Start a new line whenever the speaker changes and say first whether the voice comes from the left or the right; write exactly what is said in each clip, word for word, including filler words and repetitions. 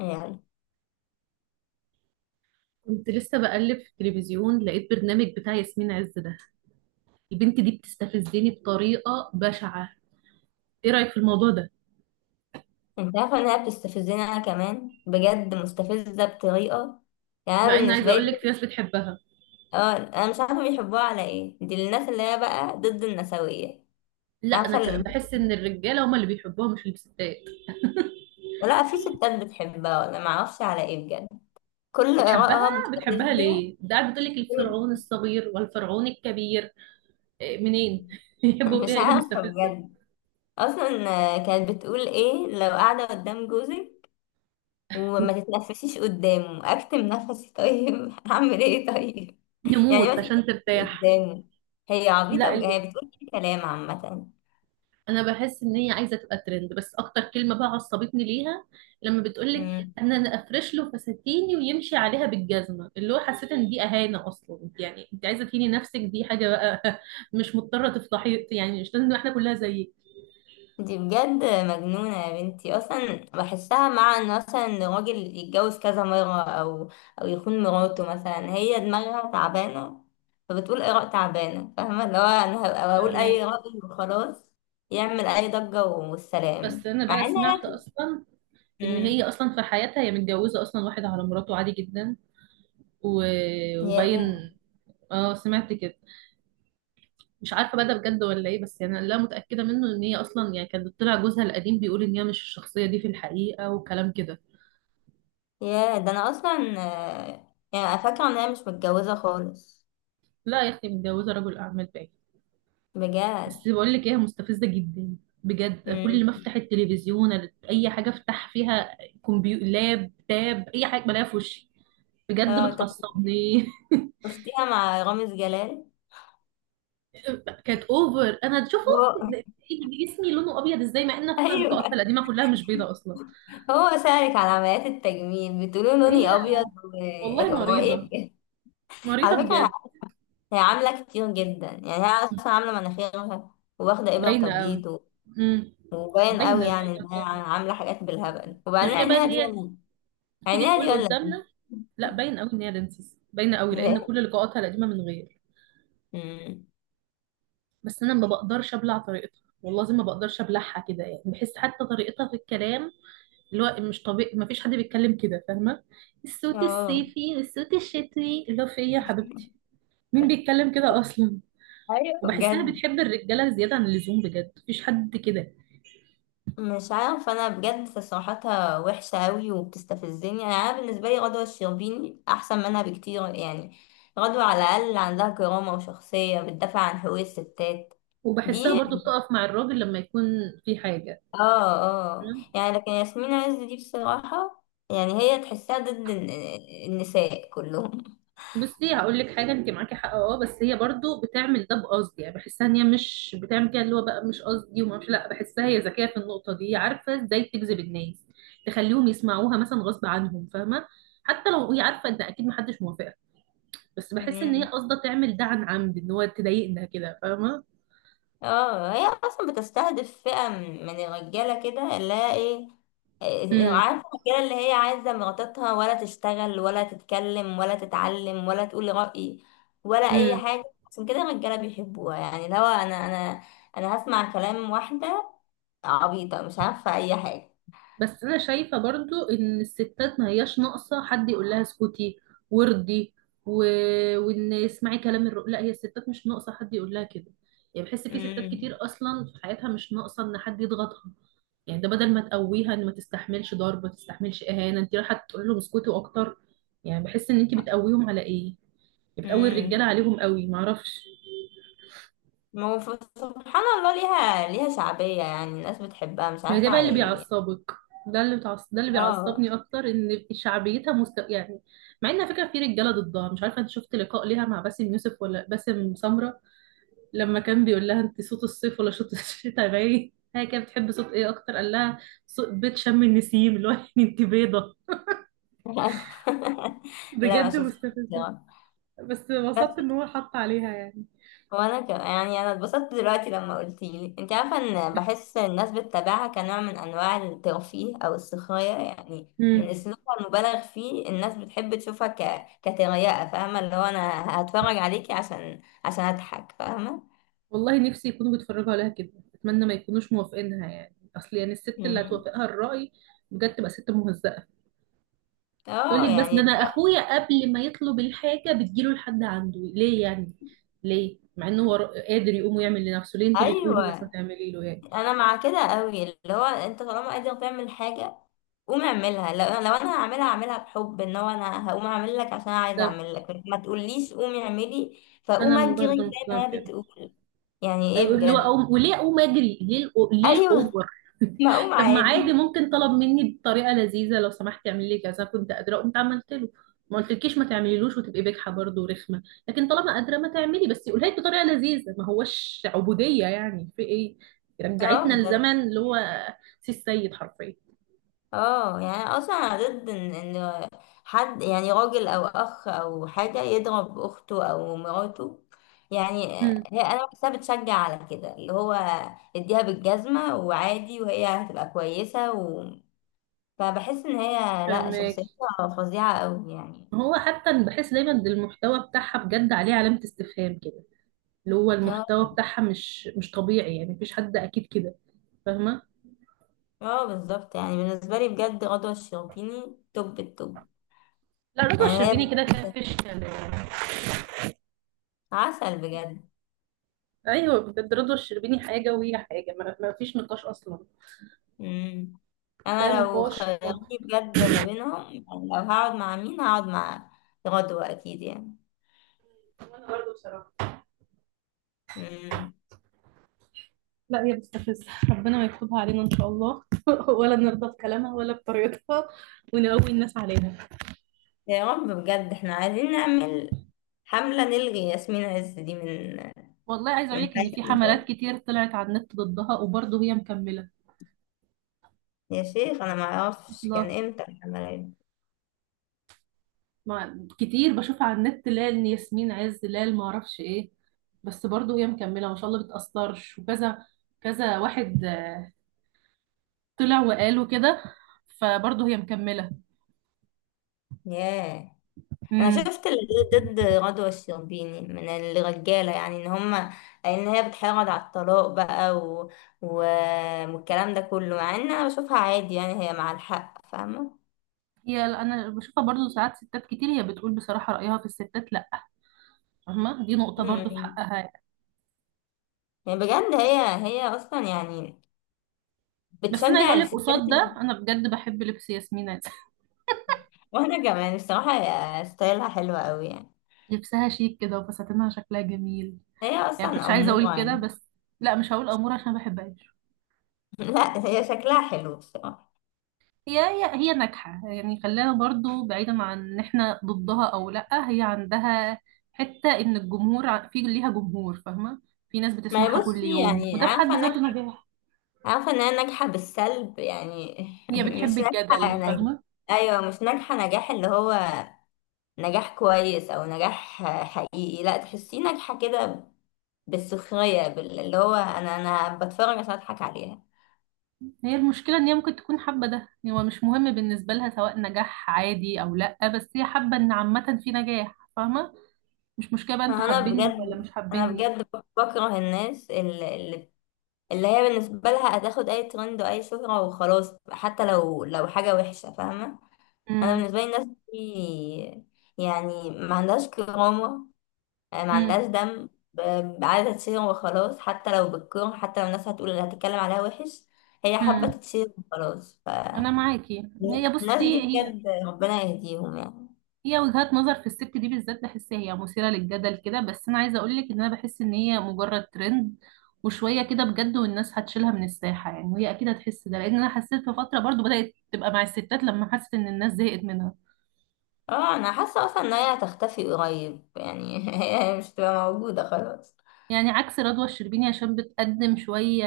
left: يعني
right: كنت لسه بقلب في التلفزيون، لقيت برنامج بتاع ياسمين عز ده. البنت دي بتستفزني بطريقة بشعة. ايه رأيك في الموضوع ده؟
left: انت عارفة انها بتستفزني، انا كمان بجد مستفزة بطريقة. يعني انا
right: مع ان عايزة
left: بالنسبة
right: اقول لك في
left: لي،
right: ناس بتحبها.
left: اه انا مش عارفة بيحبوها على ايه. دي الناس اللي هي بقى ضد النسوية.
right: لا، انا
left: عارفة
right: ك-
left: اللي،
right: بحس ان الرجالة هما اللي بيحبوها مش الستات.
left: ولا في ستات بتحبها ولا معرفش على ايه بجد. كل
right: بتحبها،
left: آرائها
right: بتحبها
left: مستفزة.
right: ليه؟ ده قاعد بتقول لك
left: كل-
right: الفرعون الصغير والفرعون الكبير. إيه، منين يحبوا
left: مش
right: فيها ايه؟ ده
left: عارفة
right: مستفزة.
left: بجد. اصلا كانت بتقول ايه لو قاعدة قدام جوزك وما تتنفسيش قدامه. اكتم نفسي طيب؟ اعمل ايه طيب؟ يعني ما
right: نموت عشان
left: تتنفسيش
right: ترتاح.
left: قدامه. هي عبيطة،
right: لا،
left: ب- هي بتقول كده كلام عامة.
right: انا بحس ان هي عايزه تبقى ترند، بس اكتر كلمه بقى عصبتني ليها لما بتقولك
left: مم.
right: انا انا افرش له فساتيني ويمشي عليها بالجزمه، اللي هو حسيت ان دي اهانه. اصلا انت، يعني انت عايزه تهيني نفسك؟ دي حاجه بقى مش مضطره تفضحي، يعني مش لازم احنا كلها زيك.
left: دي بجد مجنونة يا بنتي. أصلا بحسها مع إن مثلا راجل يتجوز كذا مرة أو أو يخون مراته، مثلا هي دماغها تعبانة، فبتقول آراء تعبانة. فاهمة اللي هو أنا هبقى بقول
right: فاهمك.
left: أي رأي وخلاص، يعمل أي ضجة
right: بس
left: والسلام،
right: انا
left: مع
right: بقى
left: إن
right: سمعت
left: هي.
right: اصلا ان هي
left: مم.
right: اصلا في حياتها هي متجوزه اصلا واحد على مراته عادي جدا و... وباين.
left: ياه.
right: اه سمعت كده. مش عارفه بقى ده بجد ولا ايه، بس يعني لا متاكده منه ان هي اصلا، يعني كان طلع جوزها القديم بيقول ان هي مش الشخصيه دي في الحقيقه، وكلام كده.
left: يا ده انا اصلا آه، يعني فاكره ان انا مش متجوزه خالص؟
right: لا يا اختي، متجوزه رجل اعمال باين.
left: بجد.
right: بس بقول لك ايه، هي مستفزه جدا بجد. كل ما
left: امم.
right: افتح التلفزيون، اي حاجه افتح فيها، كمبيو، لاب تاب، اي حاجه بلاقيها في وشي. بجد
left: اه طب
right: بتعصبني.
left: شفتيها مع رامز جلال؟
right: كانت اوفر. انا تشوفه
left: هو
right: جسمي لونه ابيض ازاي؟ مع ان أنا فاكره اللقاءات
left: ايوه.
right: القديمه كلها مش بيضه اصلا.
left: هو سألك على عمليات التجميل، بتقولوا
right: هي
left: لوني ابيض؟
right: والله
left: و- هو ايه
right: مريضه.
left: بجد؟
right: مريضه
left: على فكره
right: بجد.
left: هي عامله كتير جدا. يعني هي اصلا عامله مناخيرها، واخده ابره
right: باينه قوي.
left: تبييض و-
right: امم
left: وباين قوي
right: باينه،
left: يعني انها
right: باينه.
left: عامله حاجات بالهبل.
right: بجد
left: وبعدين
right: الغيره بقى
left: عينيها
right: ان
left: دي
right: هي
left: ولا إيه؟
right: تيجي
left: عينيها دي
right: تقول
left: ولا
right: قدامنا. لا باينه قوي ان هي دنسيس، باينه قوي
left: إيه؟
right: لان كل لقاءاتها القديمه من غير.
left: أمم.
right: بس انا ما بقدرش ابلع طريقتها، والله العظيم ما بقدرش ابلعها كده، يعني بحس حتى طريقتها في الكلام اللي هو مش طبيعي. ما فيش حد بيتكلم كده، فاهمه؟ الصوت
left: اه
right: الصيفي والصوت الشتوي، اللي هو في ايه يا حبيبتي؟ مين بيتكلم كده اصلا؟
left: ايوه
right: وبحسها
left: بجد.
right: بتحب الرجاله زياده عن اللزوم بجد، مفيش حد كده.
left: مش عارفة، أنا بجد تصريحاتها وحشة أوي وبتستفزني. أنا أنا بالنسبة لي غدوة الشربيني أحسن منها بكتير. يعني غدوة على الأقل عندها كرامة وشخصية بتدافع عن حقوق الستات.
right: وبحسها
left: دي
right: برضو بتقف مع الراجل لما يكون في حاجه.
left: اه اه. يعني لكن ياسمين عز دي بصراحة، يعني هي تحسها ضد الن- النساء كلهم.
right: بصي هقول لك حاجه، انت معاكي حق، اه، بس هي برضو بتعمل ده بقصد. يعني بحسها ان هي مش بتعمل كده، اللي هو بقى مش قصدي وما مش، لا بحسها هي ذكيه في النقطه دي، عارفه ازاي تجذب الناس، تخليهم يسمعوها مثلا غصب عنهم، فاهمه؟ حتى لو هي عارفه ان اكيد محدش موافقك، بس بحس ان هي قصده تعمل ده عن عمد، ان هو تضايقنا كده، فاهمه؟
left: اه هي اصلا بتستهدف فئة من من الرجالة كده اللي هي ايه. إيه،
right: امم
left: عارفة الرجالة اللي هي عايزة مراتها ولا تشتغل ولا تتكلم ولا تتعلم ولا تقول رأي ولا أي
right: امم.
left: حاجة. عشان كده الرجالة بيحبوها. يعني لو أنا أنا أنا هسمع كلام واحدة عبيطة مش عارفة أي حاجة؟
right: بس انا شايفه برضو ان الستات ما هياش ناقصه حد يقول لها اسكتي وردي و... وان اسمعي كلام الرجل. لا هي الستات مش ناقصه حد يقول لها كده. يعني بحس في ستات كتير
left: امم
right: اصلا في حياتها مش ناقصه ان حد يضغطها. يعني ده بدل ما تقويها ان ما تستحملش ضرب، ما تستحملش اهانه، انت رايحه تقول لهم اسكتوا اكتر. يعني بحس ان انت بتقويهم على ايه، بتقوي الرجاله
left: امم.
right: عليهم قوي، ما اعرفش.
left: ما هو ف- سبحان الله ليها ليها شعبية. يعني الناس بتحبها مش
right: ما ده
left: عارفة
right: بقى
left: على
right: اللي
left: ايه.
right: بيعصبك. ده اللي بتعص... ده اللي
left: اه
right: بيعصبني اكتر، ان شعبيتها مست... يعني. مع ان على فكره في رجاله ضدها. مش عارفه انت شفت لقاء ليها مع باسم يوسف ولا باسم سمره لما كان بيقول لها انت صوت الصيف ولا صوت الشتاء؟ باين هي كانت بتحب صوت ايه اكتر، قال لها صوت بيت شم النسيم، اللي هو يعني انت بيضه.
left: لا ما
right: بجد
left: شفتش.
right: مستفزه. بس
left: بس
right: انبسطت ان هو حط عليها يعني.
left: وانا ك... يعني انا اتبسطت دلوقتي لما قلتي لي. انت عارفه ان بحس الناس بتتابعها كنوع من انواع الترفيه او السخريه، يعني من
right: امم
left: اسلوبها المبالغ فيه الناس بتحب تشوفها ك... كتريقه. فاهمه اللي هو انا هتفرج عليكي عشان عشان اضحك. فاهمه.
right: والله نفسي يكونوا بيتفرجوا عليها كده. اتمنى ما يكونوش موافقينها يعني، اصل يعني الست اللي
left: مم.
right: هتوافقها الرأي بجد تبقى ست مهزأة. يقول
left: اه
right: لك بس ده
left: يعني
right: انا
left: بجد-
right: اخويا قبل ما يطلب الحاجه بتجيله لحد عنده ليه يعني؟ ليه مع انه هو قادر يقوم ويعمل لنفسه، ليه انت اللي
left: ايوه.
right: تقومي بس ما تعملي له يعني؟
left: انا مع كده قوي، اللي هو انت طالما قادر تعمل حاجه قوم اعملها. لو لو انا هعملها هعملها بحب. ان هو انا هقوم اعمل لك عشان أنا عايزه
right: طب
left: اعمل لك، ما تقوليش قومي اعملي فاقوم
right: انا
left: اجري
right: برضه
left: زي
right: مقتنعه
left: ما هي
right: كده.
left: بتقول. يعني ايه
right: أيوة، اللي هو
left: بجد؟
right: أقوم- وليه اقوم اجري؟ ليه الأو- ليه
left: ايوه
right: الاوفر؟
left: ما اقوم
right: طب ما عادي
left: عادي.
right: ممكن طلب مني بطريقه لذيذه، لو سمحت تعمل لي كذا، كنت قادره قمت عملت له. ما قلتلكيش ما تعمليلوش وتبقي بجحه برضه ورخمه، لكن طالما قادره ما تعملي، بس قولها لي بطريقه لذيذه، ما هوش عبوديه يعني. في ايه،
left: اه
right: رجعتنا
left: بجد.
right: لزمن اللي هو سي السيد حرفيا.
left: اه يعني أنا اصلا انا ضد ان ان حد، يعني راجل او اخ او حاجه، يضرب اخته او مراته. يعني
right: هم،
left: هي انا بحسها بتشجع على كده، اللي هو اديها بالجزمه وعادي وهي هتبقى كويسه و... فبحس ان هي لا،
right: فهماك.
left: شخصيتها فظيعه قوي يعني.
right: هو حتى بحس دايما إن المحتوى بتاعها بجد عليه علامه استفهام كده، اللي هو
left: اه
right: المحتوى بتاعها مش مش طبيعي. يعني مفيش حد اكيد كده، فاهمه؟
left: اه بالظبط. يعني بالنسبه لي بجد غدوه الشربيني توب التوب.
right: لا رضوى
left: يعني هي
right: الشربيني كده كده
left: بجد
right: مفيش كلام.
left: عسل بجد.
right: ايوه بجد رضوى الشربيني حاجه وهي حاجه، ما ما فيش نقاش اصلا.
left: مم.
right: لا
left: انا لو
right: نقاش اطلاقا.
left: خيروني بجد ما بينهم، يعني لو هقعد مع مين هقعد مع غدوة اكيد يعني.
right: وانا برضه بصراحه.
left: مم.
right: لا هي بتستفز، ربنا ما يكتبها علينا ان شاء الله ولا نرضى بكلامها ولا بطريقتها، ونقوي الناس عليها.
left: يا رب. بجد احنا عايزين نعمل حملة نلغي ياسمين عز دي من
right: والله عايز اقول
left: من
right: لك ان في
left: حياتنا
right: حملات
left: خالص.
right: كتير طلعت على النت ضدها، وبرضه هي مكمله.
left: يا شيخ انا ما اعرفش
right: الله،
left: كان امتى الحملة دي.
right: ما كتير بشوفها على النت، لا ياسمين عز لا ما اعرفش ايه، بس برضه هي مكمله ما شاء الله، بتأثرش، وكذا كذا واحد طلع وقال وكده، فبرضه هي مكملة.
left: ياه. انا
right: امم
left: شفت اللي ضد غدوة الشربيني من الرجالة، يعني ان هما ان هي بتحرض على الطلاق بقى و... و... والكلام ده كله. مع ان انا بشوفها عادي، يعني هي مع الحق فاهمة.
right: هي انا بشوفها برضه ساعات ستات كتير، هي بتقول بصراحة رأيها في الستات، لا فاهمة دي نقطة
left: مم.
right: برضه في
left: يعني
right: حقها يعني.
left: بجد هي هي اصلا يعني
right: بس انا عايزة
left: بتشجع
right: اقول لك
left: الستات.
right: قصاد ده، انا بجد بحب لبس ياسمين عز.
left: وانا كمان الصراحه هي ستايلها حلوه قوي. يعني
right: لبسها شيك كده وفساتينها شكلها جميل.
left: هي
right: يعني
left: اصلا
right: كنتش عايزة اقول
left: اموره
right: كده
left: يعني.
right: بس، لا مش هقول امور عشان ما بحبهاش.
left: لا هي شكلها حلو الصراحه.
right: هي هي هي ناجحة يعني، خلاها برضو بعيدا عن ان احنا ضدها او لأ، هي عندها حتة ان الجمهور ع- في ليها جمهور، فاهمة؟ في ناس
left: ما هي
right: بتسمعها كل
left: بصي،
right: يوم
left: يعني
right: وده في
left: عارفه
right: حد
left: انك
right: ذاته نجاح.
left: عارفه انها ناجحه بالسلب. يعني
right: هي بتحب
left: مش ناجحه
right: الجدل،
left: يعني.
right: فاهمة؟
left: ايوه مش ناجحه نجاح اللي هو نجاح كويس او نجاح حقيقي. لا تحسيه ناجحه كده بالسخريه، بال- اللي هو انا انا بتفرج عشان اضحك عليها.
right: هي المشكلة ان هي ممكن تكون حابة ده، يعني هو مش مهم بالنسبة لها سواء نجاح عادي او لأ، بس هي حابة ان عامة في نجاح، فاهمة؟ مش مشكلة بقى انتوا
left: انا
right: حابيني ولا
left: بجد
right: مش
left: انا
right: حابيني.
left: بجد بكره الناس اللي, اللي اللي هي بالنسبه لها هتاخد اي ترند واي شهره وخلاص، حتى لو لو حاجه وحشه فاهمه. انا
right: امم
left: بالنسبه لي الناس دي يعني ما عندهاش كرامه. آه، ما
right: امم
left: عندهاش دم، ب- عايزه تشير وخلاص، حتى لو بالكره، حتى لو الناس هتقول اللي هتتكلم عليها وحش، هي حابه
right: امم
left: تتشير وخلاص. ف
right: انا معاكي. هي
left: الناس
right: بصي،
left: دي بجد ربنا يهديهم يعني.
right: هي وجهات نظر في الست دي بالذات بحسها هي مثيرة للجدل كده، بس انا عايزة اقولك ان انا بحس ان هي مجرد ترند وشوية كده بجد، والناس هتشيلها من الساحة يعني، وهي اكيد هتحس ده، لان انا حسيت في فترة برضو بدأت تبقى مع الستات لما حست ان الناس زهقت منها.
left: اه انا حاسه اصلا ان هي هتختفي قريب يعني. هي مش هتبقى موجوده خلاص.
right: يعني عكس رضوى الشربيني عشان بتقدم شوية،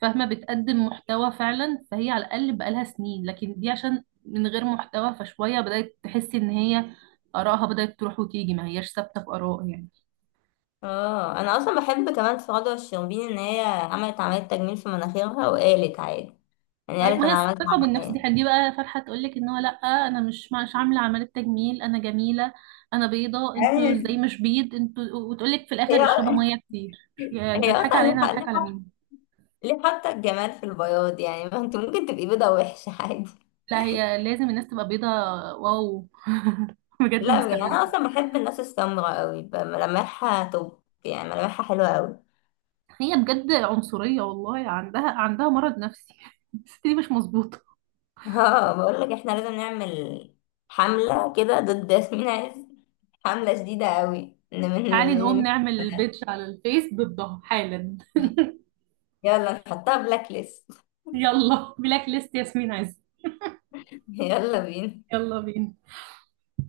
right: فاهمة؟ بتقدم محتوى فعلا، فهي على الاقل بقالها سنين. لكن دي عشان من غير محتوى، فشوية بدأت تحس ان هي آرائها بدأت تروح وتيجي، ما هياش ثابتة في آراء يعني.
left: اه انا اصلا بحب كمان في رضوى الشربيني ان هي عملت عمليه تجميل في مناخيرها وقالت عادي. يعني
right: أي
left: قالت
right: ما هي
left: انا عملت
right: الثقة بالنفس دي
left: عمليه.
right: دي بقى فرحة تقولك ان هو لأ، انا مش مش عاملة عملية تجميل، انا جميلة، انا بيضة،
left: ايوه.
right: انتوا ازاي مش بيض انتوا؟ وتقولك في
left: هي
right: الاخر اشربوا مية كتير. يعني انت
left: هي
right: بتضحك
left: اصلا ليه
right: علينا؟
left: حق-
right: هتضحك
left: ليه
right: على
left: حق-
right: مين؟
left: ليه حاطه الجمال في البياض؟ يعني ما انت ممكن تبقي بيضه وحشه عادي.
right: لا هي لازم الناس تبقى بيضة، واو. بجد
left: لا يعني انا
right: مستفزة.
left: اصلا بحب الناس السمراء قوي بقى. ملامحها توب يعني، ملامحها حلوه قوي.
right: هي بجد عنصرية، والله عندها عندها مرض نفسي الست دي مش مظبوطة.
left: اه بقول لك احنا لازم نعمل حمله كده ضد ياسمين عز. عاملة شديدة قوي. نم-
right: تعالي نقوم
left: نم-
right: نعمل بيدج على الفيس ضدها حالا.
left: يلا نحطها بلاك ليست.
right: يلا بلاك ليست ياسمين عز.
left: يلا بينا.
right: يلا بينا.